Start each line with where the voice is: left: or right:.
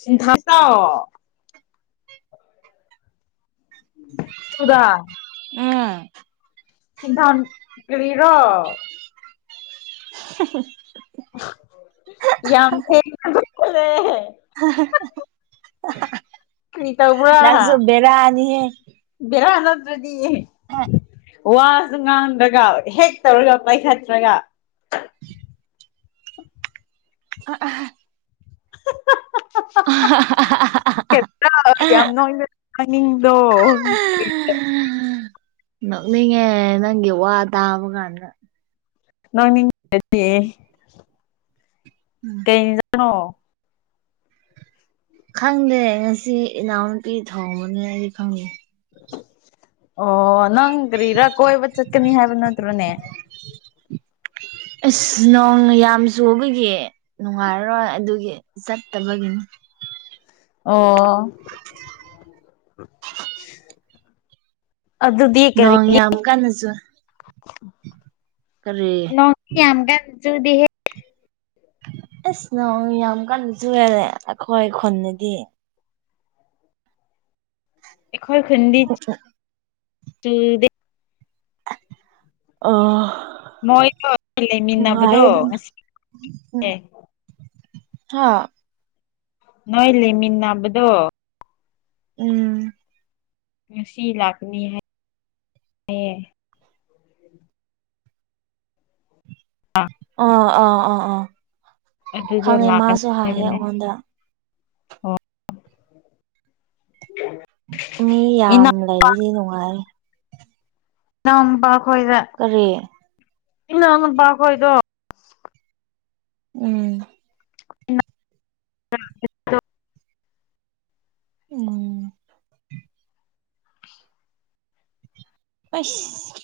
left: ꯁꯤꯟꯊꯥꯡꯆꯎ ꯆꯨꯗꯥ
right: ꯎꯝ
left: ꯁꯤꯟꯊꯝ ꯀꯔꯤꯔꯣ
right: [unintelligible]
left: [unintelligible] ꯌꯝ ꯊꯦꯡꯅ [unintelligible] ꯔꯦ [unintelligible]
right: [unintelligible] ꯅꯪꯖꯨ ꯕꯦꯔꯅꯤꯍꯦ
left: ꯕꯦꯔꯥ ꯅꯠꯇ꯭ꯔꯗꯤ ꯑꯦ ꯋꯥꯁꯨ ꯉꯥꯡꯗ꯭ꯔꯒ ꯍꯦꯛ ꯇꯧꯔꯒ ꯄꯥꯏꯈꯠꯇ꯭ꯔꯒ
right: [unintelligible] [unintelligible]
left: [unintelligible] ꯌꯝ ꯅꯣꯛꯅꯤꯡ ꯍꯥꯏꯅꯤꯡꯗꯣ
right: ꯅꯣꯛꯅꯤꯡꯉꯦ ꯑꯦ ꯅꯪꯒꯤ ꯋꯥ ꯇꯥꯕ ꯀꯥꯟꯗ
left: ꯅꯣꯛꯅꯤꯡ [unintelligible]
right: ꯎꯝ
left: ꯀꯩ ꯍꯦꯟꯖꯥꯡ ꯅꯣ?
right: ꯈꯪꯗꯦ ꯉꯁꯤ ꯏꯅꯥꯎꯅꯨꯄꯤ ꯊꯣꯡꯕꯅꯦ ꯑꯩꯗꯤ ꯈꯪ
left: ꯑꯣ ꯅꯪ ꯀꯔꯤꯔꯥ ꯀꯣꯏꯕ ꯆꯠꯀꯅꯤ ꯍꯥꯏꯕ ꯅꯠꯇ꯭ꯔꯣꯅꯦ?
right: ꯑꯩꯁ ꯅꯣꯡꯅ ꯌꯥꯝ ꯆꯨꯕꯒꯤ ꯅꯨꯡꯉꯥꯏꯔꯔꯣꯏ ꯑꯗꯨꯒꯤ ꯆꯠꯇꯕꯒꯤꯅꯤ
left: ꯑꯣ ꯑꯗꯨꯗꯤ ꯀꯔꯤ
right: ꯅꯣꯡ ꯌꯥꯝ ꯀꯟꯅ ꯆꯨ ꯀꯔꯤ
left: ꯅꯣꯡ ꯗꯤ ꯌꯥꯝꯀꯟ ꯆꯨꯗꯤꯍꯦ
right: ꯑꯁ ꯅꯣꯡ ꯌꯥꯝ ꯀꯟꯅ ꯆꯨꯨꯋꯦꯅꯦ ꯑꯈꯣꯏ ꯈꯨꯟꯗꯗꯤ
left: ꯑꯩꯈꯣꯏ ꯈꯨꯟꯗꯤ ꯆꯨꯗꯦ
right: ꯑꯥ ꯑꯣ
left: ꯃꯣꯏꯗꯣ
right: ꯅꯨꯡꯉꯥꯏꯌꯦ
left: ꯂꯩꯃꯤꯟꯅꯕꯗꯣ [unintelligible]
right: ꯍꯥꯥ
left: ꯅꯣꯏ ꯂꯩꯃꯤꯟꯅꯕꯗꯣ
right: ꯎꯝ
left: ꯉꯁꯤ ꯂꯥꯛꯀꯥꯅꯤ ꯍꯥꯏ ꯍꯥꯏꯌꯦ ꯑꯥ
right: ꯑꯣ ꯑꯥ ꯑꯥ ꯑꯥ
left: ꯑꯗꯨꯗꯣ
right: ꯈꯪꯉꯦ
left: ꯂꯥꯛꯀꯅꯤ
right: ꯃꯥꯁꯨ ꯍꯥꯏꯌꯦ
left: ꯍꯥꯏꯕꯅꯦ
right: ꯑꯩꯉꯣꯟꯗ
left: ꯑꯣ
right: ꯃꯤ ꯌꯥꯝ
left: ꯏꯅꯥꯎ
right: ꯂꯩꯔꯤꯗꯤ ꯅꯨꯡꯉꯥꯏ
left: ꯏꯅꯥꯎꯝꯄ ꯈꯣꯏꯗꯥ
right: ꯀꯔꯤ
left: ꯏꯅꯥꯎ ꯅꯨꯄꯥ ꯈꯣꯏꯗꯣ
right: ꯎꯝ
left: [unintelligible]
right: ꯎꯝ ꯎꯏꯁ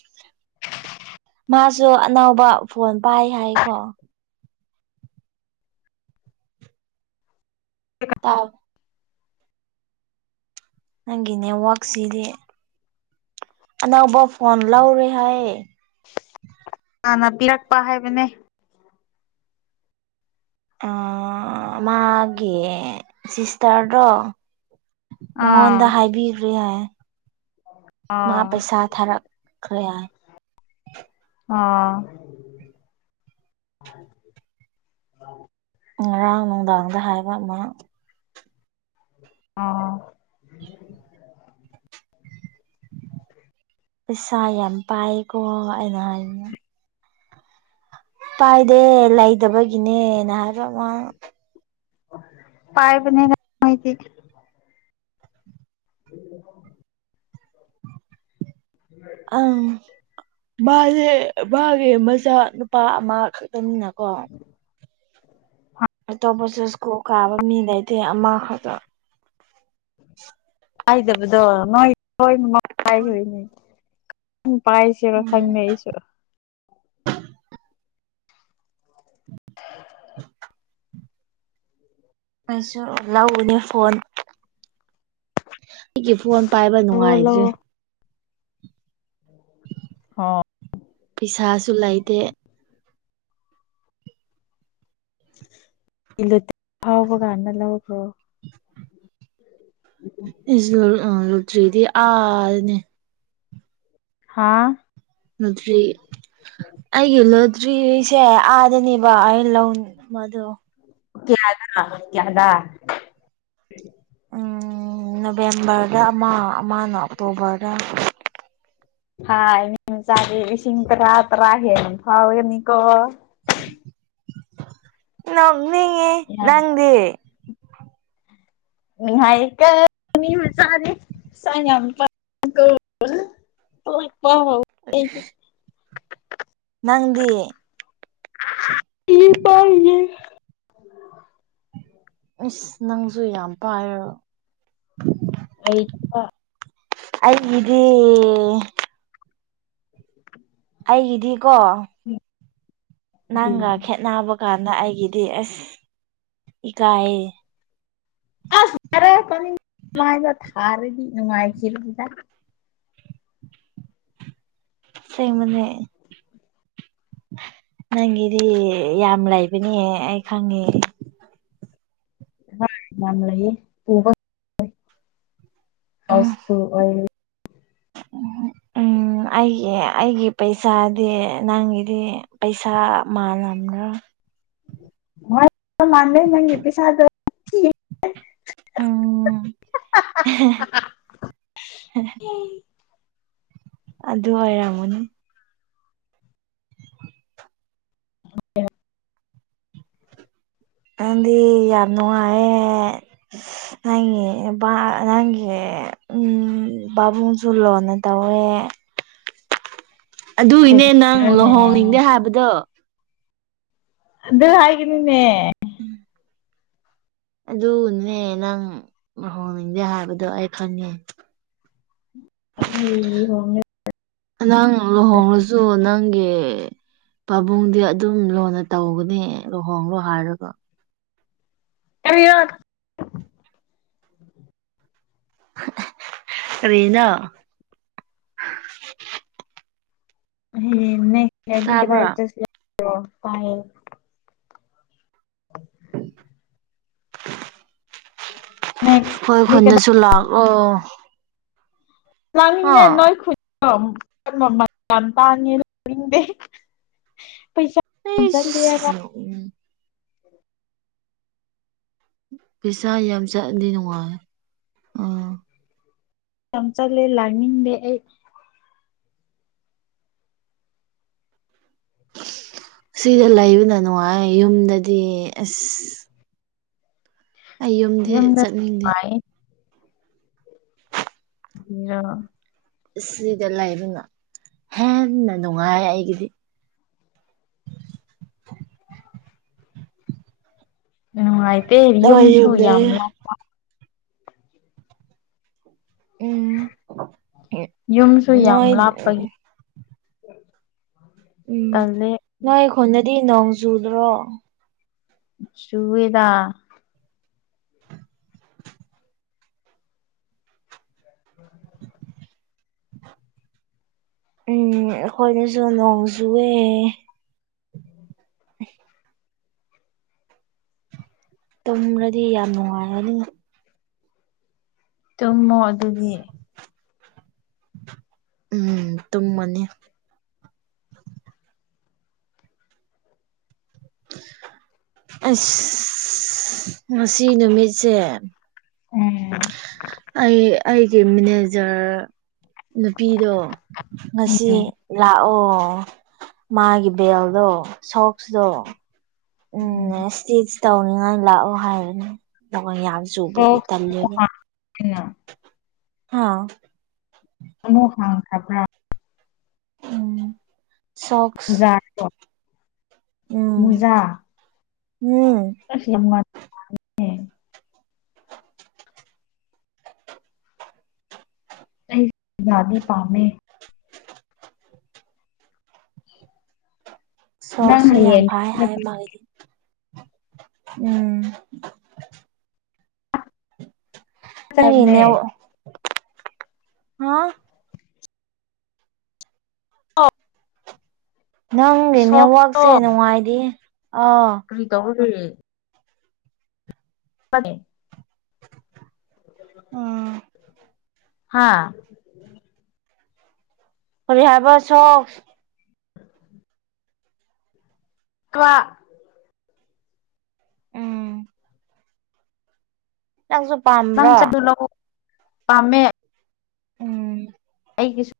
right: ꯃꯥꯁꯨ ꯑꯅꯧꯕ ꯐꯣꯟ ꯄꯥꯏ ꯍꯥꯏꯀꯣ ꯇꯥꯞ ꯅꯪꯒꯤ ꯅꯦꯠꯋꯥꯛꯁꯤꯗꯤ ꯑꯅꯧꯕ ꯐꯣꯟ ꯂꯧꯔꯦ ꯍꯥꯏꯌꯦ
left: ꯍꯥꯟꯅ ꯄꯤꯔꯛꯄ ꯍꯥꯏꯕꯅꯦ
right: ꯑꯥ ꯃꯥꯒꯤ ꯁꯤꯁꯇꯔꯗꯣ ꯃꯉꯣꯟꯗ
left: ꯑꯥ
right: ꯍꯥꯏꯕꯤꯒ꯭ꯔꯦ ꯍꯥꯏ ꯃꯥ
left: ꯑꯥ
right: ꯄꯩꯁꯥ ꯊꯥꯔꯛ ꯈ꯭ꯔꯦ ꯍꯥꯏ
left: ꯑꯥ
right: ꯉꯔꯥꯡ ꯅꯨꯡꯗꯥꯡꯗ ꯍꯥꯏꯕ ꯃꯥ
left: ꯑꯥ
right: ꯄꯩꯁꯥ ꯌꯥꯝ ꯄꯥꯏꯀꯣ ꯑꯩꯅ ꯍꯥꯏꯕꯅꯦ ꯄꯥꯏꯗꯦ ꯂꯩꯇꯕꯒꯤꯅꯦꯅ ꯍꯥꯏꯕ ꯃꯥꯅ
left: ꯄꯥꯏꯕꯅꯦꯗ ꯃꯣꯏꯗꯤ [unintelligible] [unintelligible]
right: ꯑꯥꯝ ꯃꯥꯖꯦ ꯃꯥꯒꯤ ꯃꯆꯥ ꯅꯨꯄꯥ ꯑꯃ ꯈꯛꯇꯅꯤꯅꯀꯣ
left: ꯍꯣꯏ
right: ꯑꯇꯣꯞꯄꯁꯨ ꯁꯀꯨꯜ ꯀꯥꯕ ꯃꯤ ꯂꯩꯇꯦ ꯑꯃꯈꯛꯇꯥ
left: ꯄꯥꯏꯗꯕꯗꯣ ꯃꯥꯒꯤ [unintelligible] ꯀꯥꯏꯈꯤꯕꯩꯅꯦ [unintelligible] ꯄꯥꯏꯁꯤꯔꯥ
right: ꯎꯝ
left: ꯈꯪꯗꯦ ꯑꯩꯁꯨ
right: [inaudible] ꯑꯩꯁꯨ ꯂꯧꯒꯅꯤ ꯐꯣꯟ ꯑꯩꯒꯤ ꯐꯣꯟ ꯄꯥꯏꯕ
left: ꯂꯧꯑꯣ
right: ꯅꯨꯡꯉꯥꯏꯗ꯭ꯔꯦ
left: ꯂꯧꯑꯣ ꯍꯣ
right: ꯄꯩꯁꯥꯁꯨ ꯂꯩꯇꯦ
left: ꯏꯂꯦꯇꯤꯛ ꯐꯥꯎꯕ ꯀꯥꯟꯗ ꯂꯧꯈ꯭ꯔꯣ
right: [unintelligible] ꯂꯣꯇ꯭ꯔꯤꯗꯤ ꯑꯥꯔꯅꯦ
left: ꯍꯥꯥ
right: ꯂꯣꯇ꯭ꯔꯤ ꯑꯩꯒꯤ ꯂꯣꯇ꯭ꯔꯤ ꯁꯦ ꯑꯥꯗꯅꯦꯕ ꯑꯩꯅ ꯂꯧ ꯕꯗꯣ
left: ꯇꯤꯌꯥꯗꯅ ꯇꯤꯌꯥꯗ
right: ꯎꯝ ꯅꯣꯕꯦꯝꯕꯔꯗ ꯑꯃ ꯑꯃꯅ ꯑꯣꯛꯇꯣꯕꯔꯗ
left: ꯍꯥꯏ ꯃꯤ ꯆꯥꯗꯤ ꯂꯤꯁꯤꯡ ꯇꯔꯥ ꯇꯔꯥ ꯍꯦꯟꯅ ꯐꯥꯎꯔꯅꯤ ꯀꯣ
right: ꯅꯣꯛꯅꯤꯡꯉꯤ
left: ꯌꯥꯝ
right: ꯅꯪꯗꯤ
left: ꯅꯨꯡꯉꯥꯏꯀꯣ ꯃꯤ ꯃꯆꯥꯗꯤ [unintelligible] ꯀꯣꯏꯄꯥꯎ
right: [unintelligible] ꯅꯪꯗꯤ ꯏꯁ ꯅꯪꯖꯨ ꯌꯥꯝ ꯄꯥꯏꯌꯥꯔꯣ
left: ꯑꯩ [unintelligible]
right: ꯑꯩ ꯒꯤꯗꯤ ꯑꯩꯒꯤꯗꯤꯀꯣ
left: ꯎꯝ
right: ꯅꯪꯒ ꯈꯦꯠꯅꯕ ꯀꯥꯟꯗ ꯑꯩꯒꯤꯗꯤ ꯑꯁ ꯏꯀꯥꯏꯌꯦ
left: [unintelligible] ꯊꯥꯔꯗꯤ ꯅꯨꯡꯉꯥꯏ ꯈꯤꯔꯥꯏꯗ
right: ꯑꯁꯦꯡꯕꯅꯤ ꯅꯪꯒꯤꯗꯤ ꯌꯥꯝ ꯂꯩꯕꯅꯦ ꯑꯩ ꯈꯪꯉꯦ
left: ꯍꯣꯏ ꯌꯥꯝ ꯂꯩꯌꯦ [unintelligible] [inaudible]
right: ꯎꯝ ꯑꯩꯒꯤ ꯑꯩꯒꯤ ꯄꯩꯁꯥꯗꯤ ꯅꯪꯒꯤꯗꯤ ꯄꯩꯁꯥ ꯃꯥꯟꯅꯕ꯭ꯔꯥ
left: ꯋꯥꯠꯄ ꯃꯥꯥꯟꯗꯦ ꯅꯪꯒꯤ ꯄꯩꯁꯥꯗꯣ
right: ꯎꯝ ꯍꯦꯍꯦ ꯑꯗꯨ ꯑꯣꯏꯔꯝꯃꯣꯅꯤ
left: [unintelligible]
right: ꯅꯪꯗꯤ ꯌꯥꯝ ꯅꯨꯡꯉꯥꯏꯌꯦ ꯅꯪꯒꯤ ꯕꯥ ꯅꯪꯒꯤ ꯎꯝ ꯕꯥꯕꯨꯡ ꯖꯨ ꯂꯨꯅꯥ ꯇꯧꯋꯦ ꯑꯗꯨꯏꯒꯤꯅꯦ ꯅꯪ
left: ꯀꯔꯤꯔꯅꯦ
right: ꯂꯨꯍꯣꯡꯅꯤꯡꯗꯦ ꯍꯥꯏꯕꯗꯣ
left: ꯑꯗꯨ ꯍꯥꯏꯒꯅꯨꯅꯦ
right: ꯎꯝ ꯑꯗꯨꯅꯅꯦ ꯅꯪ ꯂꯨꯍꯣꯡꯅꯤꯡꯗꯦ ꯍꯥꯏꯕꯗꯣ ꯑꯩ ꯈꯪꯉꯦ
left: [unintelligible]
right: ꯅꯪ ꯂꯨꯍꯣꯡꯉꯥꯁꯨ ꯅꯪꯒꯤ ꯄꯥꯕꯨꯡꯗꯤ ꯑꯗꯨꯝ ꯂꯨꯅ ꯇꯧꯒꯅꯤ ꯂꯨꯍꯣꯡꯉꯣ ꯍꯥꯏꯔꯒ
left: ꯀꯔꯤꯔꯥ
right: ꯀꯔꯤꯅꯣ ꯇꯥꯕ꯭ꯔꯥ
left: [unintelligible]
right: [unintelligible]
left: [inaudible]
right: ꯑꯩꯈꯣꯏ
left: ꯀꯩ
right: ꯈꯨꯟꯗꯁꯨ ꯂꯥꯛꯑꯣ
left: ꯂꯥꯛꯅꯤꯅꯦ
right: ꯑ
left: ꯅꯣꯏ ꯈꯨꯟ [unintelligible] ꯅꯤꯡꯗꯦ ꯄꯩꯁꯥ ꯌꯥꯝ
right: ꯑꯩꯁ
left: ꯆꯠꯂꯦꯕ
right: ꯅꯣꯛꯅꯤꯡ ꯄꯤꯁꯥ ꯌꯥꯝ ꯆꯠꯑꯗꯤ ꯅꯨꯡꯉꯥꯏꯌꯦ ꯑꯥ꯫
left: ꯌꯥꯝ ꯆꯠꯂꯦ ꯂꯥꯛꯅꯤꯡꯗꯦ ꯑꯩ꯫
right: ꯁꯤꯗ ꯂꯩꯕꯅ ꯅꯨꯡꯉꯥꯏꯌꯦ ꯌꯨꯝꯗꯗꯤ ꯑꯁ꯫ ꯑꯩ ꯌꯨꯝꯗꯤ
left: ꯌꯨꯝꯗ
right: ꯆꯠꯅꯤꯡꯗꯦ꯫
left: ꯅꯨꯡꯉꯥꯏ ꯅꯣ
right: ꯁꯤꯗ ꯂꯩꯕꯅ ꯍꯦꯟꯅ ꯅꯨꯡꯉꯥꯏꯌꯦ ꯑꯩꯒꯤꯗꯤ꯫
left: ꯅꯨꯡꯉꯥꯏꯇꯦ
right: ꯅꯣꯏ
left: ꯌꯨꯝꯁꯨ
right: ꯌꯨꯝꯗ
left: ꯌꯥꯝ ꯂꯥꯞ
right: ꯎꯝ ꯎꯞ
left: ꯌꯨꯝꯁꯨ ꯌꯥꯝ
right: ꯅꯣꯏ ꯎꯝ
left: ꯂꯥꯞꯄꯒꯤ
right: ꯎꯝ
left: ꯇꯜꯂꯦ
right: ꯅꯣꯏ ꯈꯨꯟꯗꯗꯤ ꯅꯣꯡ ꯆꯨꯗ꯭ꯔꯣ
left: ꯆꯨꯋꯦꯗꯥ
right: [inaudible] ꯎꯝ ꯑꯩꯈꯣꯏꯒꯤꯁꯨ ꯅꯣꯡ ꯆꯨꯋꯦ꯫
left: [inaudible]
right: [unintelligible] ꯇꯨꯝꯔꯗꯤ ꯌꯥꯝ ꯅꯨꯡꯉꯥꯏꯔꯅꯤ꯫
left: ꯇꯨꯝꯃꯣ ꯑꯗꯨꯗꯤ꯫
right: ꯎꯝ ꯇꯨꯝꯃꯅꯤ꯫ ꯑꯁ ꯉꯁꯤ ꯅꯨꯃꯤꯠꯁꯦ꯫
left: ꯎꯝ
right: ꯑꯩ ꯑꯩꯒꯤ ꯃꯦꯅꯦꯖꯔ ꯅꯨꯄꯤꯗꯣ
left: ꯎꯝ
right: ꯉꯁꯤ꯫ ꯂꯥꯛꯑꯣ ꯃꯥꯒꯤ ꯕꯦꯜꯗꯣ ꯁꯣꯛꯁꯗꯣ꯫ ꯎꯝ ꯁꯇꯤꯆ ꯇꯧꯅꯤꯡꯉꯥꯏ ꯂꯥꯛꯑꯣ ꯍꯥꯏꯕꯅꯤ ꯅꯣꯡ ꯌꯥꯝ ꯆꯨꯕꯒꯤ
left: ꯁꯣꯛꯁ ꯑꯃꯨꯛ
right: ꯇꯜꯂꯦꯕ
left: ꯍꯥꯡꯉꯦꯅ
right: ꯍꯥ
left: ꯑꯃꯨꯛ ꯍꯥꯡꯈ꯭ꯔꯕ꯭ꯔꯥ
right: ꯎꯝ ꯁꯣꯛꯁ
left: ꯖꯥꯔꯤꯕꯔꯣ [unintelligible]
right: ꯎꯝ
left: ꯃꯨꯖꯥ
right: ꯎꯝ
left: ꯑꯁ ꯌꯥꯝ ꯉꯥꯟ ꯑꯩ ꯌꯥꯗꯤ ꯄꯥꯝꯃꯦ ꯅꯪ
right: ꯁꯣꯛꯁꯨ ꯌꯥꯝ
left: ꯍꯌꯦꯡ
right: ꯐꯥꯏ ꯍꯥꯏ ꯃꯥꯒꯤꯗꯤ ꯎꯝ ꯅꯪꯒꯤ ꯅꯦꯠꯋ
left: ꯆꯕꯅꯦ
right: ꯍꯥ
left: ꯑꯣ
right: ꯅꯪꯒꯤ ꯅꯦꯠꯋꯥꯛꯁꯦ ꯅꯨꯡꯉꯥꯏꯗꯤꯌꯦ ꯑꯥ
left: ꯀꯔꯤ ꯇꯧꯕꯒꯤ [unintelligible]
right: ꯎꯝ,
left: ꯍꯥꯥ
right: ꯀꯔꯤ ꯍꯥꯏꯕ ꯁꯣꯛꯁ
left: [inaudible] ꯀꯂ꯭ꯥ
right: ꯎꯝ ꯅꯪꯖꯨ ꯄꯥꯝ
left: ꯅꯪ ꯆꯗꯨ ꯂꯧ ꯄꯥꯝꯃꯦ꯫
right: ꯎꯝ
left: ꯑꯩꯒꯤꯁꯨ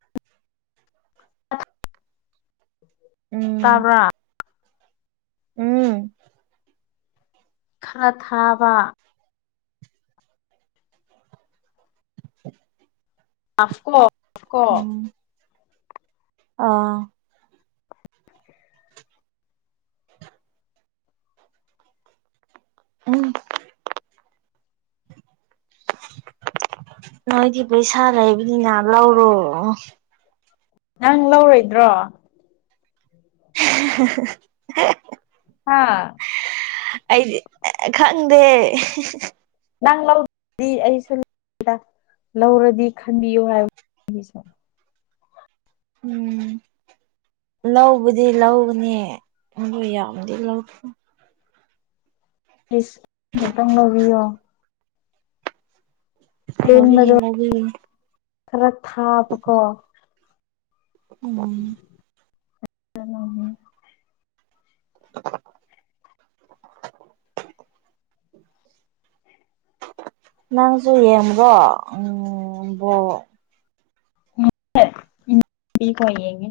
right: ꯎꯝ
left: ꯇꯥꯕ꯭ꯔꯥ
right: ꯎꯝ
left: ꯈꯔ ꯊꯥꯕ
right: [inaudible]
left: [unintelligible]
right: ꯎꯝ ꯑꯥ [inaudible] ꯎꯝ ꯅꯣꯏꯗꯤ ꯄꯩꯁꯥ ꯂꯩꯕꯅꯤꯅ ꯂꯧꯔꯣ
left: ꯅꯪ ꯂꯧꯔꯣꯏꯗ꯭ꯔꯣ
right: [unintelligible]
left: ꯍꯥꯥ
right: ꯑꯩꯖꯦ ꯈꯪꯗꯦ
left: ꯅꯪ ꯂꯧꯗ꯭ꯔꯗꯤ ꯑꯩꯁꯨ ꯂꯧꯔꯣꯏꯗ ꯂꯧꯔꯗꯤ ꯈꯟꯕꯤꯌꯨ ꯍꯥꯏꯕ ꯑꯩꯒꯤꯁꯨ
right: ꯎꯝ ꯂꯧꯕꯗꯤ ꯂꯧꯒꯅꯤ ꯑꯗꯨ ꯌꯥꯝꯅꯗꯤ [unintelligible]
left: ꯑꯩꯁ [unintelligible]
right: ꯂꯧꯕꯤꯒꯦ
left: ꯇꯦꯟꯕꯗꯣ
right: ꯂꯧꯕꯤꯒꯅꯤ
left: ꯈꯔ ꯊꯥꯕꯀꯣ
right: ꯎꯝ [inaudible] ꯅꯪꯁꯨ ꯌꯦꯡꯕ꯭ꯔꯣ ꯎꯝ ꯕꯣꯜ
left: ꯄꯤ ꯈꯔ ꯌꯦꯉꯤ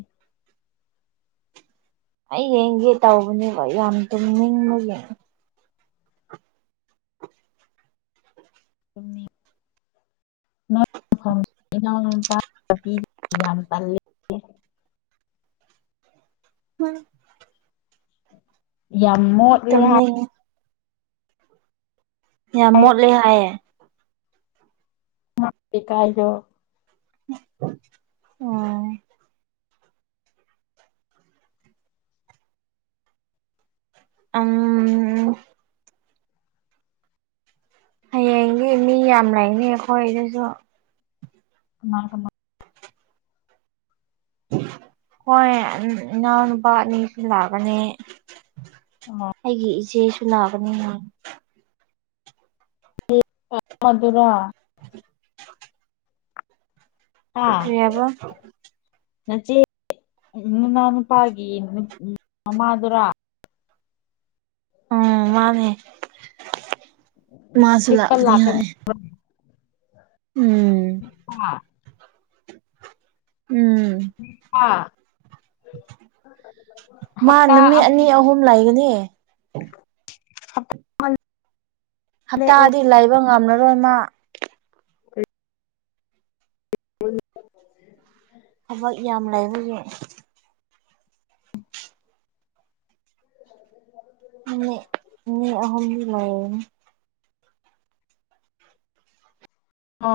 right: ꯑꯩ ꯌꯦꯡꯒꯦ ꯇꯧꯕꯅꯦ ꯌꯥꯝ ꯇꯨꯝꯅꯤꯡꯕꯒꯤ
left: [unintelligible] [unintelligible] ꯏꯅꯥꯎꯅꯨꯄꯥ ꯌꯥꯝ ꯇꯜꯂꯦ
right: [inaudible]
left: ꯌꯥꯝ ꯃꯣꯠꯂꯦ ꯍꯥꯏ
right: ꯇꯨꯝꯅꯤꯡꯉꯦ ꯌꯥꯝ
left: ꯍꯥꯏ
right: ꯃꯣꯠꯂꯦ ꯍꯥꯏꯌꯦ
left: ꯃꯣꯏ ꯂꯩꯀꯥꯏꯗꯣ
right: ꯎꯝ ꯑꯝ ꯍꯌꯦꯡꯗꯤ ꯃꯤ ꯌꯥꯝ ꯂꯩꯅꯤ ꯑꯩꯈꯣꯏꯗꯁꯨ
left: ꯀꯅꯥ ꯀꯅꯥ
right: ꯈꯣꯏ ꯏꯅꯥꯎꯅꯨꯄꯥ ꯑꯅꯤꯁꯨ ꯂꯥꯛꯀꯅꯤ
left: ꯀꯅꯥ
right: ꯑꯩꯒꯤ ꯏꯆꯦꯁꯨ ꯂꯥꯛꯀꯅꯤ
left: [unintelligible] ꯃꯗꯨꯨꯔꯥ ꯍꯥ
right: ꯀꯔꯤ ꯍꯥꯏꯕ
left: ꯅꯆꯦ ꯅꯅꯥꯎ ꯅꯨꯄꯥꯒꯤ ꯃꯃꯥꯗꯨꯔꯥ
right: ꯎꯝ ꯃꯥꯅꯦ ꯃꯥꯁꯨ ꯂꯥꯛꯀꯅꯤ ꯍꯥꯏ ꯎꯝ
left: ꯍꯥ
right: ꯎꯝ
left: ꯑꯥ
right: ꯃꯥ
left: ꯍꯞꯇꯥ
right: ꯅꯨꯃꯤꯠ ꯑꯅꯤ
left: [unintelligible]
right: ꯑꯍꯨꯝ ꯂꯩꯒꯅꯤ
left: ꯍꯞ
right: ꯍꯞꯇꯥꯗꯤ ꯂꯩꯕ ꯉꯝꯂꯔꯣꯏ ꯃꯥ
left: [unintelligible]
right: ꯊꯕꯛ ꯌꯥꯝ ꯂꯩꯕꯒꯤ ꯍꯪꯉꯣ ꯃꯤ ꯑꯍꯨꯝꯗꯤ ꯂꯩꯅꯦ
left: ꯑ